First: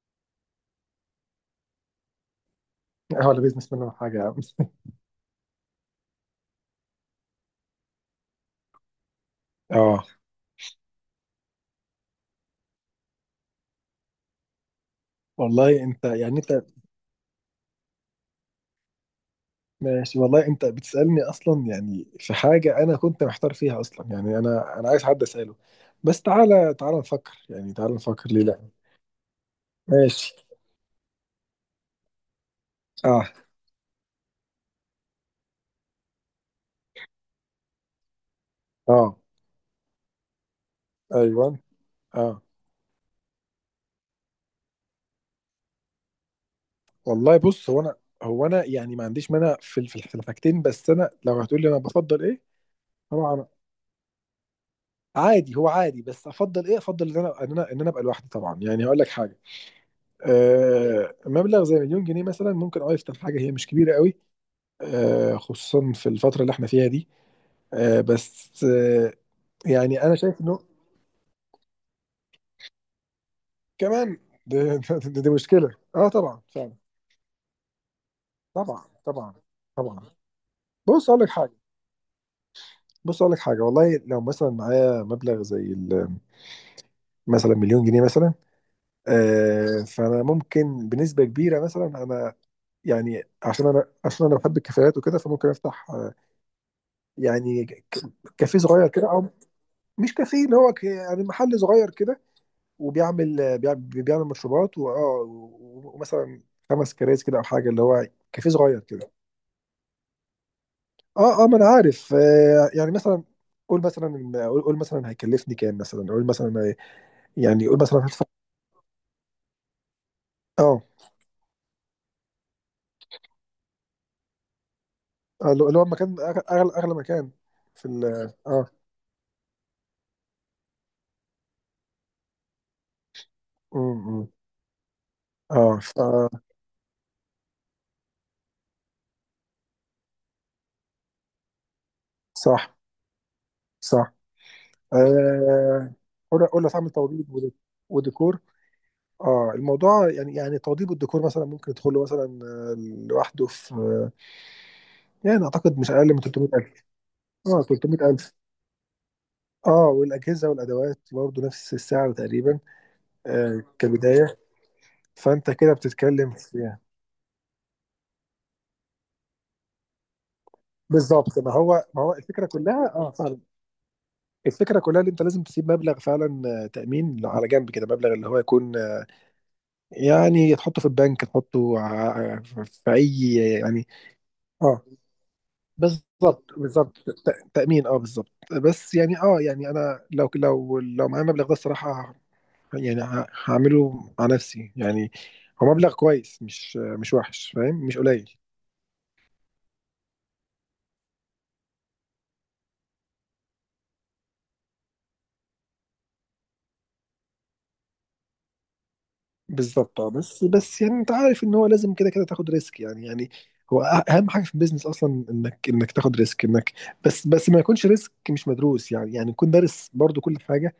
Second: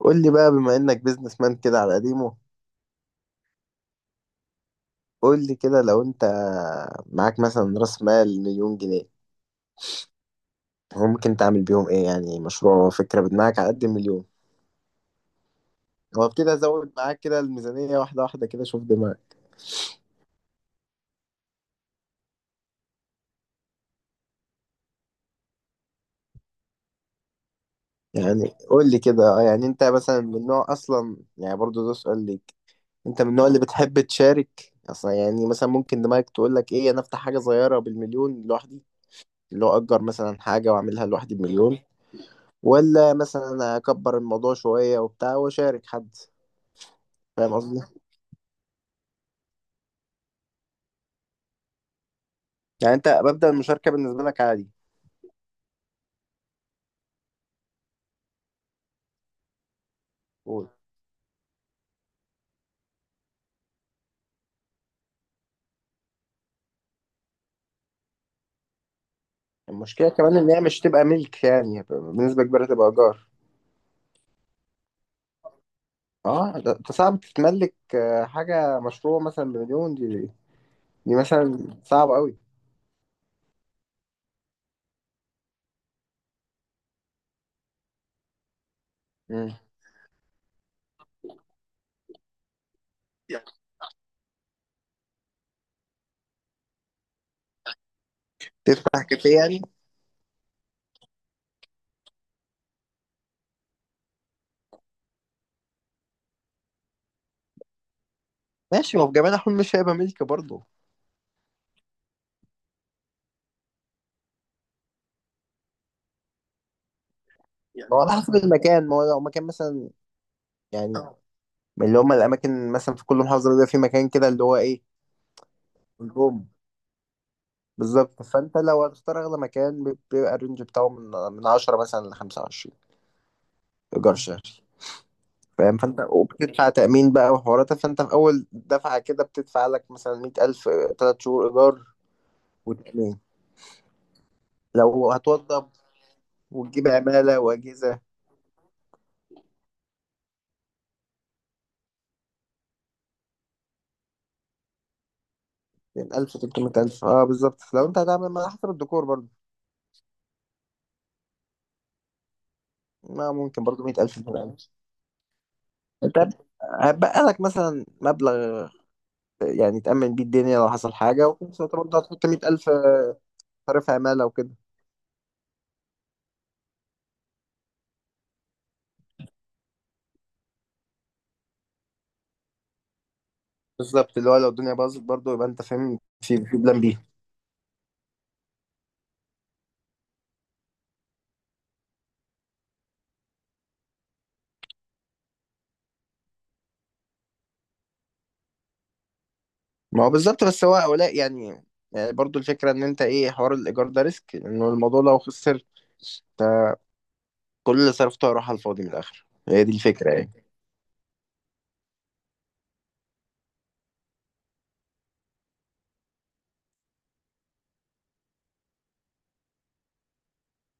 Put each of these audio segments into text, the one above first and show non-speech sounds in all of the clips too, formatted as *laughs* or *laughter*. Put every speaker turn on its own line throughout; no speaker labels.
قول لي بقى بما انك بيزنس مان كده على قديمه.
اه، ولا بيزنس منه حاجة يا عم.
قول لي كده، لو انت معاك مثلا راس مال مليون جنيه،
اه،
هو ممكن تعمل بيهم ايه؟ يعني مشروع وفكرة بدماغك على قد المليون.
والله انت
هو
يعني
ابتدي
انت
ازود معاك كده الميزانية واحدة واحدة كده، شوف دماغك.
ماشي، والله انت بتسألني اصلا، يعني في حاجة انا كنت محتار فيها اصلا، يعني انا عايز حد اسأله، بس تعالى نفكر، يعني تعالى نفكر، ليه
يعني
لا؟
قول لي كده، يعني انت مثلا
ماشي.
من نوع، اصلا يعني برضو ده سؤال ليك. انت
اه.
من النوع اللي بتحب تشارك اصلا، يعني مثلا ممكن دماغك تقول لك ايه، انا افتح حاجة صغيرة بالمليون لوحدي،
اه.
اللي هو اجر مثلا حاجة واعملها لوحدي
ايوه.
بمليون،
اه.
ولا مثلا اكبر الموضوع شويه وبتاع واشارك حد،
والله
فاهم
بص، هو
قصدي؟
انا هو انا يعني ما عنديش مانع في في الحاجتين، بس انا لو هتقول لي انا بفضل ايه؟
يعني انت
طبعا.
مبدأ المشاركه بالنسبه لك عادي.
عادي، هو عادي، بس افضل ايه؟ افضل ان انا ابقى لوحدي، طبعا. يعني هقول لك حاجة،
قول.
مبلغ زي مليون جنيه مثلا ممكن اه يفتح حاجه هي مش كبيره قوي، خصوصا في الفتره اللي احنا فيها دي. بس يعني
المشكله
انا
كمان
شايف
ان
انه
هي مش تبقى ملك، يعني بنسبه كبيره تبقى ايجار.
كمان *laughs* دي, دي مشكله، اه طبعا
اه، ده
فعلا.
انت صعب تتملك حاجه
طبعا.
مشروع
طبعا.
مثلا بمليون
طبعا.
دي.
بص
دي
اقول لك حاجه.
مثلا صعب قوي.
والله لو مثلا معايا مبلغ زي ال- مثلا مليون جنيه مثلا،
مم.
فانا ممكن بنسبه كبيره مثلا انا، يعني عشان انا بحب الكافيهات وكده، فممكن افتح يعني ك- كافيه صغير
تفتح
كده.
كافيه يعني.
مش كافيه، اللي هو يعني محل صغير كده، وبيعمل بيعمل, بيعمل مشروبات و ومثلا خمس كراسي كده، او حاجه اللي هو كافيه صغير
ماشي، ما هو
كده.
في جميع الأحوال مش هيبقى ملك برضه.
اه. اه، ما انا عارف. آه، يعني مثلا قول مثلا، قول مثلا هيكلفني كام مثلا، قول مثلا يعني قول
ما هو
مثلا
على
هدفع.
حسب المكان، ما هو لو مكان مثلا
اه.
يعني من اللي هم الأماكن مثلا في كل محافظة، بيبقى في مكان كده اللي هو
اللي هو المكان،
إيه؟
اغلى مكان في ال...
بالظبط، فانت
اه.
لو هتختار اغلى مكان بيبقى الرينج بتاعه من 10 مثلا ل 25 ايجار
امم.
شهري.
اه
فاهم؟
ف-.
فانت وبتدفع تامين بقى وحوارات، فانت في اول دفعه كده بتدفع لك مثلا 100000، 3 شهور ايجار
صح.
وتامين.
صح.
لو هتوضب
آه. قول،
وتجيب
هتعمل
عماله
توضيب
واجهزه
وديكور. اه. الموضوع يعني توضيب الديكور مثلا ممكن يدخل له مثلا لوحده في يعني اعتقد مش اقل
يعني
من
1000
300,000.
300000. اه بالظبط،
اه،
لو انت هتعمل
300,000.
ما حسب الديكور برضه،
اه، والاجهزه والادوات برضه نفس السعر تقريبا.
ما ممكن برضه 100000،
كبدايه.
200000.
فانت كده
انت
بتتكلم في...
هتبقى لك مثلا مبلغ يعني تامن بيه الدنيا لو حصل حاجه،
بالظبط.
وفي
ما
نفس الوقت
هو
برضه
ما هو
هتحط
الفكره
100000
كلها، اه فعلا.
صرف عماله وكده.
الفكره كلها اللي انت لازم تسيب مبلغ فعلا، تامين على جنب كده، مبلغ اللي هو يكون يعني تحطه في البنك، تحطه في اي... يعني
بالظبط، اللي هو لو الدنيا
اه.
باظت برضه يبقى انت فاهم في
بالظبط.
في بلان
بالظبط
بي.
تأمين. اه بالظبط. بس يعني اه، يعني انا لو معايا المبلغ ده الصراحة يعني هعمله مع نفسي يعني. هو مبلغ كويس، مش مش وحش، فاهم، مش قليل.
ما هو بالظبط، بس هو هؤلاء يعني، يعني برضه الفكره ان انت ايه، حوار الايجار ده ريسك انه الموضوع لو خسر انت كل اللي صرفته هيروح على الفاضي من الاخر. هي دي
بالظبط. اه.
الفكره
بس
يعني.
بس يعني انت عارف ان هو لازم كده كده تاخد ريسك، يعني يعني هو اهم حاجة في البيزنس اصلا انك تاخد ريسك، انك... بس ما يكونش ريسك مش مدروس، يعني يعني تكون دارس برضو كل حاجة،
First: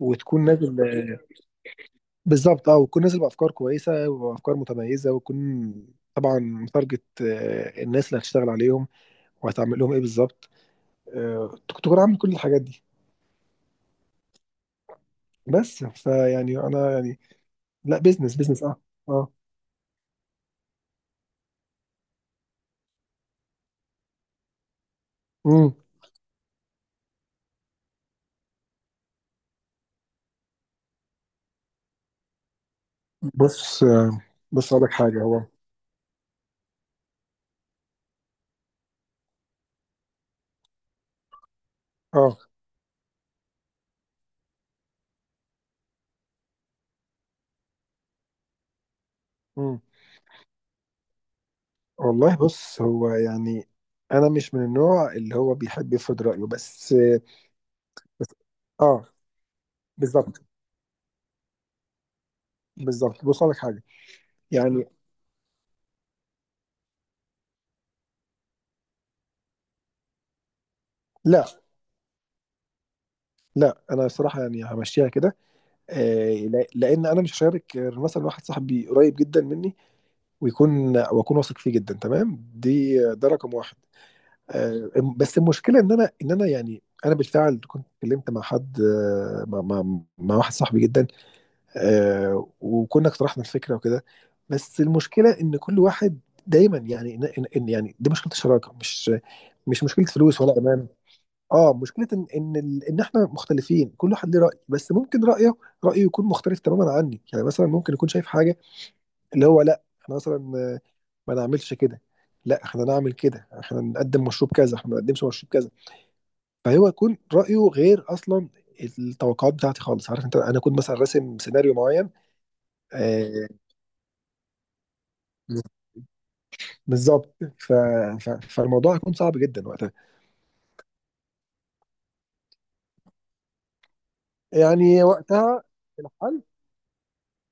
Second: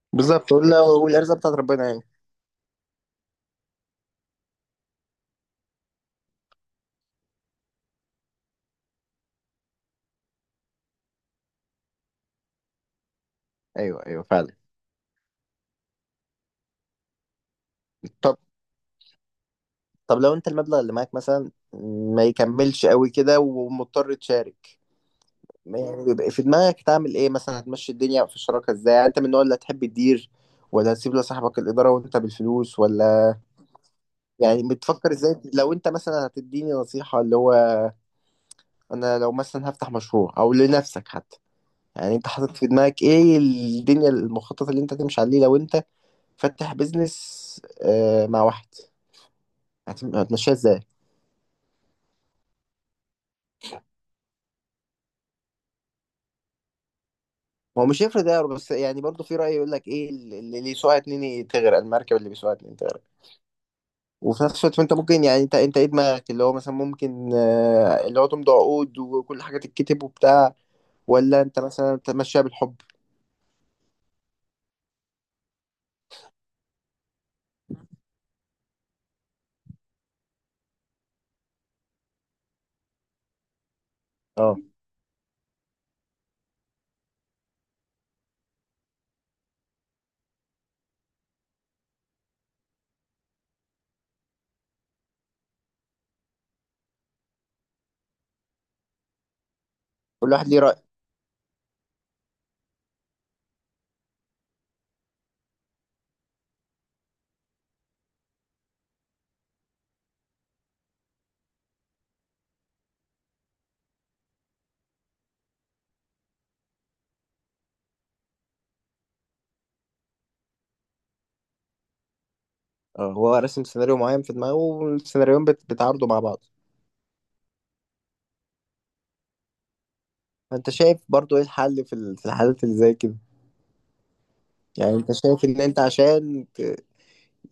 وتكون
بالظبط
نازل.
والارزاق بتاعت ربنا يعني.
بالظبط. اه، وتكون نازل بافكار كويسه، وافكار متميزه، وتكون طبعا متارجت الناس اللي هتشتغل عليهم، وهتعمل لهم ايه بالظبط، تكون عامل كل الحاجات دي.
ايوه ايوه، فعلا.
بس فيعني انا يعني، لا بيزنس
طب.
بيزنس اه. اه.
طب لو انت المبلغ اللي معاك مثلا ما يكملش قوي كده ومضطر تشارك،
امم.
ما يعني بيبقى في دماغك تعمل ايه مثلا؟ هتمشي الدنيا في الشراكه ازاي؟ يعني انت من النوع اللي هتحب تدير، ولا هتسيب لصاحبك الاداره وانت بالفلوس؟ ولا
بص
يعني
بص اقول لك
بتفكر
حاجه.
ازاي؟
هو
لو انت مثلا هتديني نصيحة اللي هو انا لو مثلا هفتح مشروع، او لنفسك حتى، يعني انت
اه.
حاطط في دماغك ايه الدنيا، المخطط اللي انت تمشي عليه لو انت فاتح بيزنس مع واحد،
امم.
هتمشيها ازاي؟
والله بص، هو يعني انا مش من النوع اللي هو بيحب يفرض رايه، بس
هو مش هيفرق
بس
ده، بس يعني
اه.
برضه في رأي يقول لك ايه، اللي
بالظبط.
اللي يسوقها اتنين تغرق، المركب اللي بيسوقها اتنين تغرق.
بالظبط. بص اقول لك حاجه،
وفي نفس الوقت
يعني
انت ممكن يعني انت ايه دماغك، اللي هو مثلا ممكن اللي هو تمضي عقود وكل حاجة تتكتب وبتاع، ولا
لا
انت مثلا تمشيها بالحب؟
لا، انا الصراحه يعني همشيها كده، لان انا مش هشارك غير مثلا واحد صاحبي قريب جدا مني، ويكون، واكون واثق فيه جدا تمام، دي ده رقم واحد.
اه،
آه، بس المشكله ان انا يعني انا بالفعل كنت اتكلمت مع حد، مع واحد صاحبي جدا، وكنا اقترحنا الفكره وكده، بس المشكله ان كل واحد دايما يعني، يعني دي مشكله الشراكه، مش مش مشكله
كل
فلوس
واحد
ولا
ليه رأي.
امان. اه، مشكله ان احنا مختلفين، كل واحد ليه راي، بس ممكن رايه، رايه يكون مختلف تماما عني. يعني مثلا ممكن يكون شايف حاجه اللي هو لا احنا مثلا ما نعملش كده، لا احنا نعمل كده، احنا نقدم مشروب كذا، احنا ما نقدمش مشروب كذا، فهو يكون رايه غير اصلا التوقعات بتاعتي خالص، عارف انت، انا كنت مثلا راسم سيناريو معين.
اه، هو
آه.
راسم سيناريو معين في دماغه، والسيناريوهات بتعارضوا مع بعض.
بالظبط. فالموضوع هيكون صعب جدا وقتها.
فانت شايف برضو ايه الحل في الحالات اللي زي كده؟ يعني
يعني
انت شايف ان
وقتها
انت
الحل.
عشان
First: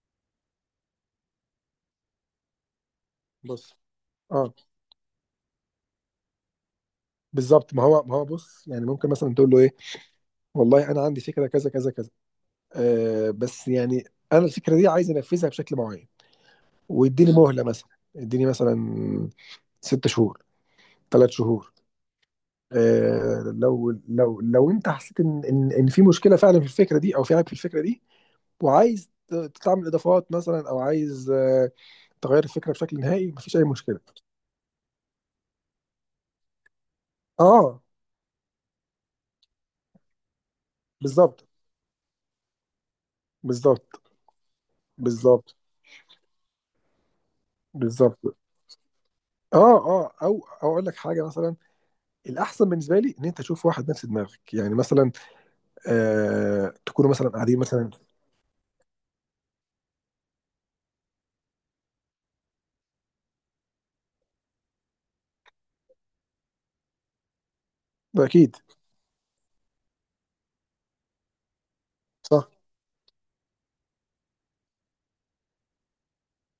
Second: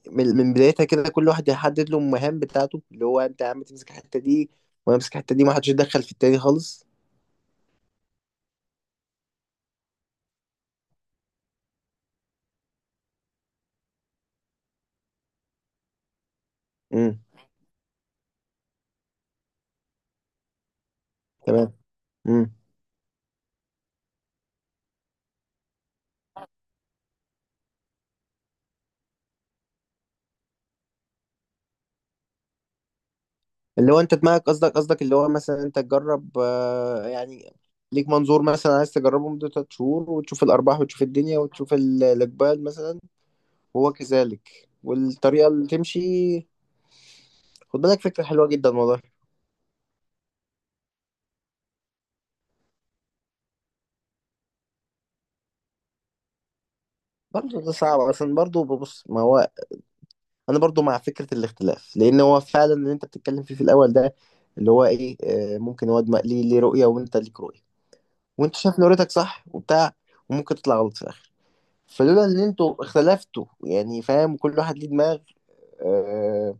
من بدايتها كده كل واحد يحدد له المهام بتاعته، اللي هو انت يا عم
بص.
تمسك الحته دي
اه
وانا امسك الحته دي، ما حدش يتدخل في التاني خالص.
بالظبط، ما هو بص، يعني ممكن مثلا تقول له ايه، والله انا عندي فكره كذا كذا كذا، آه بس يعني انا الفكره دي عايز انفذها بشكل معين،
امم.
واديني مهله مثلا، اديني مثلا ست شهور، ثلاث شهور.
تمام. امم.
آه، لو انت حسيت ان في مشكله فعلا في الفكره دي، او في عيب في الفكره دي، وعايز تعمل اضافات مثلا، او عايز آه تغير الفكره بشكل نهائي، مفيش اي
اللي
مشكله.
هو انت دماغك، قصدك اللي هو مثلا انت تجرب يعني
اه
ليك منظور مثلا، عايز تجربه مدة 3 شهور وتشوف الأرباح وتشوف الدنيا
بالظبط.
وتشوف الإقبال مثلا. وهو
بالظبط.
كذلك، والطريقة
بالظبط.
اللي تمشي. خد بالك،
بالظبط.
فكرة حلوة جدا والله.
اه. اه، او اقول لك حاجه مثلا، الاحسن بالنسبه لي ان انت تشوف واحد نفس دماغك، يعني مثلا آه تكونوا مثلا قاعدين
برضه ده
مثلا.
صعب، عشان برضه ببص ما هو أنا برضه مع فكرة الاختلاف، لأن هو فعلا اللي أنت بتتكلم فيه في الأول ده، اللي هو إيه ممكن واد ليه رؤية، وأنت ليك رؤية، وأنت
اكيد.
شايف إن رؤيتك صح وبتاع، وممكن تطلع غلط في الآخر. فلولا إن
صح.
أنتوا اختلفتوا، يعني فاهم، كل واحد ليه دماغ. آه،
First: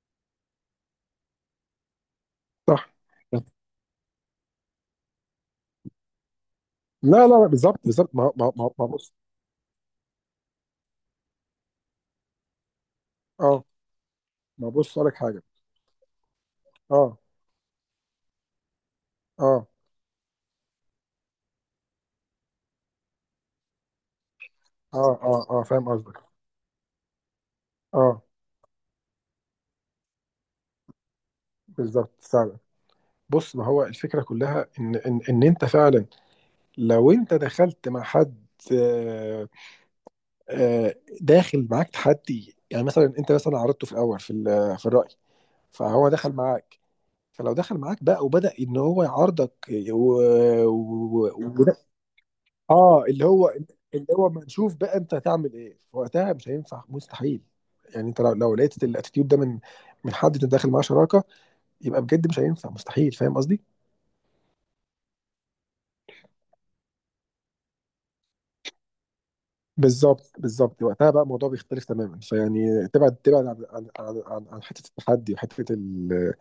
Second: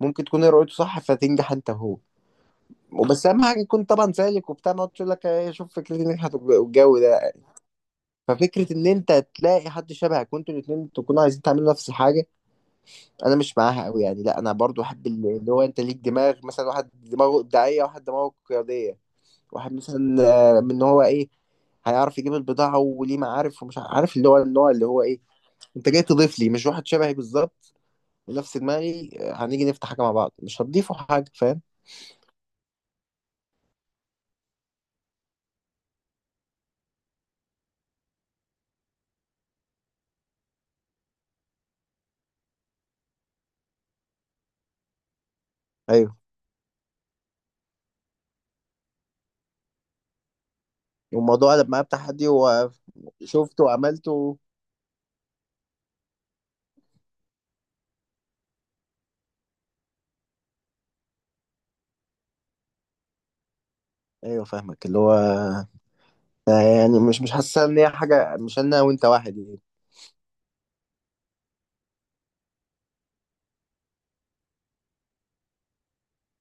ممكن تكون هي رؤيته صح فتنجح أنت وهو.
صح.
وبس أهم حاجة يكون طبعا سالك وبتاع، ما تقول لك شوف، فكرتي نجحت والجو
لا لا
ده.
لا، بالظبط بالظبط. ما ما ما
ففكرة
ما
إن
بص.
أنت تلاقي حد شبهك وأنتوا الاتنين تكونوا عايزين تعملوا نفس الحاجة، أنا مش
اه،
معاها أوي يعني. لأ، أنا
ما
برضو
بص
أحب
لك حاجه.
اللي هو أنت ليك دماغ، مثلا واحد
اه.
دماغه إبداعية، واحد دماغه قيادية،
اه.
واحد مثلا من إن هو إيه هيعرف يجيب البضاعة وليه معارف ومش عارف، اللي هو النوع اللي هو
اه.
إيه.
اه. اه، فاهم
أنت جاي
قصدك.
تضيف لي، مش واحد شبهي بالظبط
اه
ونفس دماغي هنيجي نفتح حاجة مع بعض مش هتضيفوا حاجة. فاهم؟
بالظبط فعلا. بص، ما هو الفكره كلها ان انت فعلا لو انت دخلت مع حد، آه، آه، داخل معاك تحدي، يعني مثلا انت مثلا عرضته في الاول في في الراي، فهو
أيوه.
دخل معاك. فلو دخل معاك بقى وبدأ ان هو يعارضك، و... يا
والموضوع قلب
نهار.
معايا بتحدي
اه، اللي هو
وشفته
اللي هو
وعملته.
ما نشوف بقى انت هتعمل ايه وقتها، مش هينفع مستحيل. يعني انت لو لقيت الاتيتيود ده من حد انت داخل معاه شراكه، يبقى بجد مش هينفع مستحيل، فاهم قصدي؟
أيوه فاهمك، اللي هو يعني مش حاسسها ان هي حاجه، مش انا وانت واحد يعني.
بالظبط، بالظبط وقتها بقى الموضوع بيختلف تماما، فيعني تبعد عن عن حته التحدي، وحته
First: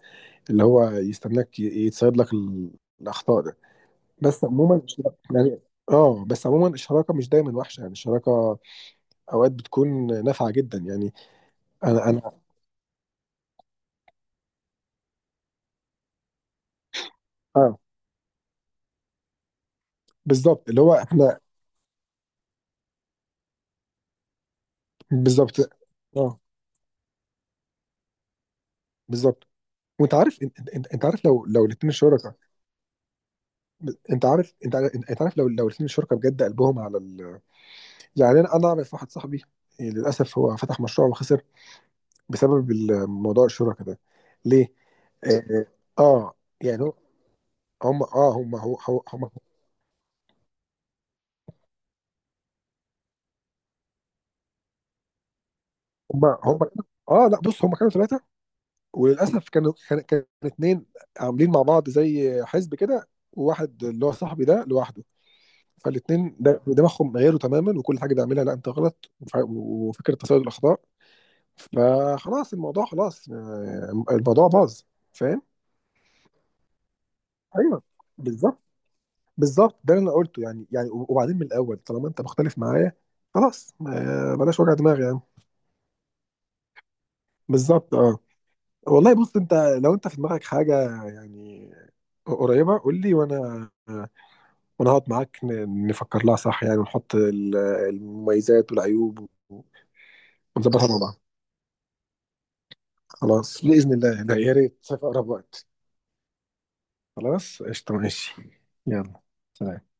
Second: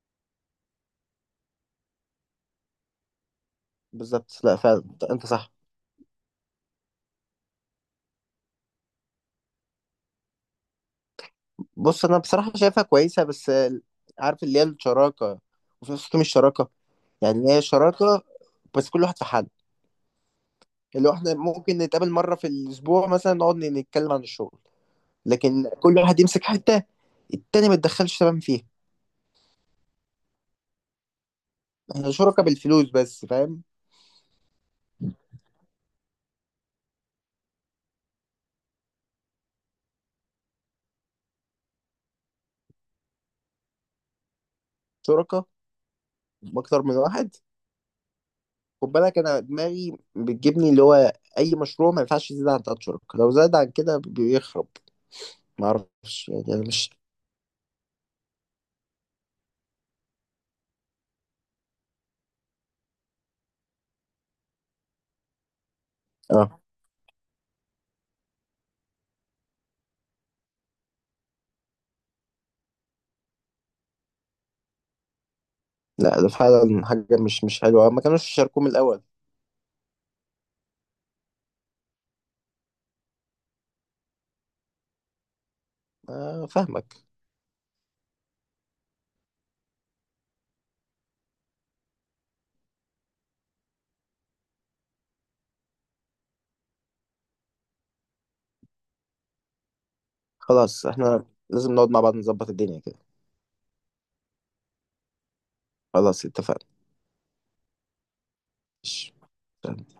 اللي هو يستناك يتصيد لك الاخطاء.
بالظبط، لا فعلا انت أنت صح.
يعني اه، بس عموما الشراكه مش دايما وحشه، يعني الشراكه اوقات بتكون نافعه جدا، يعني.
بص
انا
انا
انا
بصراحه شايفها كويسه، بس عارف اللي هي الشراكه، وفي نفس الوقت مش شراكه. يعني هي
اه.
شراكه، بس كل واحد في حد.
بالظبط، اللي هو
اللي هو احنا
احنا.
ممكن نتقابل مره في الاسبوع مثلا نقعد نتكلم عن الشغل،
بالظبط.
لكن كل واحد
اه
يمسك حته، التاني ما يتدخلش تمام فيها.
بالظبط. وانت عارف انت عارف لو لو الاثنين
احنا
شركاء.
شركاء بالفلوس بس، فاهم؟
انت عارف، انت عارف لو لو الاثنين شركاء بجد قلبهم على ال... يعني انا اعرف واحد صاحبي، يعني للاسف هو فتح مشروع وخسر بسبب الموضوع، الشركاء ده. ليه؟
شركاء
اه, آه،
باكتر
يعني
من واحد.
هم اه، هم
خد بالك،
هم.
انا دماغي بتجيبني اللي هو اي مشروع ما ينفعش يزيد عن 3 شهور، لو زاد عن كده بيخرب. ما
هم
اعرفش يعني،
هم.
انا مش.
اه لا، بص هم كانوا ثلاثه، وللاسف كانوا، كان اتنين عاملين مع بعض زي حزب كده، وواحد اللي هو صاحبي ده لوحده. فالاتنين
اه،
دماغهم غيروا تماما، وكل حاجه بيعملها لا انت غلط، وفكره تصيد الاخطاء. فخلاص الموضوع، خلاص، الموضوع باظ، فاهم.
لا ده فعلا حاجه مش
ايوه.
حلوه، ما كانوش
بالظبط.
يشاركوه من الاول.
بالظبط، ده اللي انا قلته يعني، يعني وبعدين من الاول طالما انت مختلف معايا خلاص، بلاش وجع دماغ يعني.
آه فاهمك.
بالظبط اه. والله بص، انت لو انت في دماغك حاجه يعني قريبه قول لي، وانا ونقعد معاك نفكر لها صح، يعني، ونحط المميزات والعيوب و
خلاص
ونظبطها مع بعض.
احنا لازم نقعد مع بعض نظبط الدنيا كده.
خلاص بإذن الله، لا يا ريت في أقرب وقت.
خلاص اتفقنا.
خلاص قشطة ماشي.
ماشي.
يلا، سلام.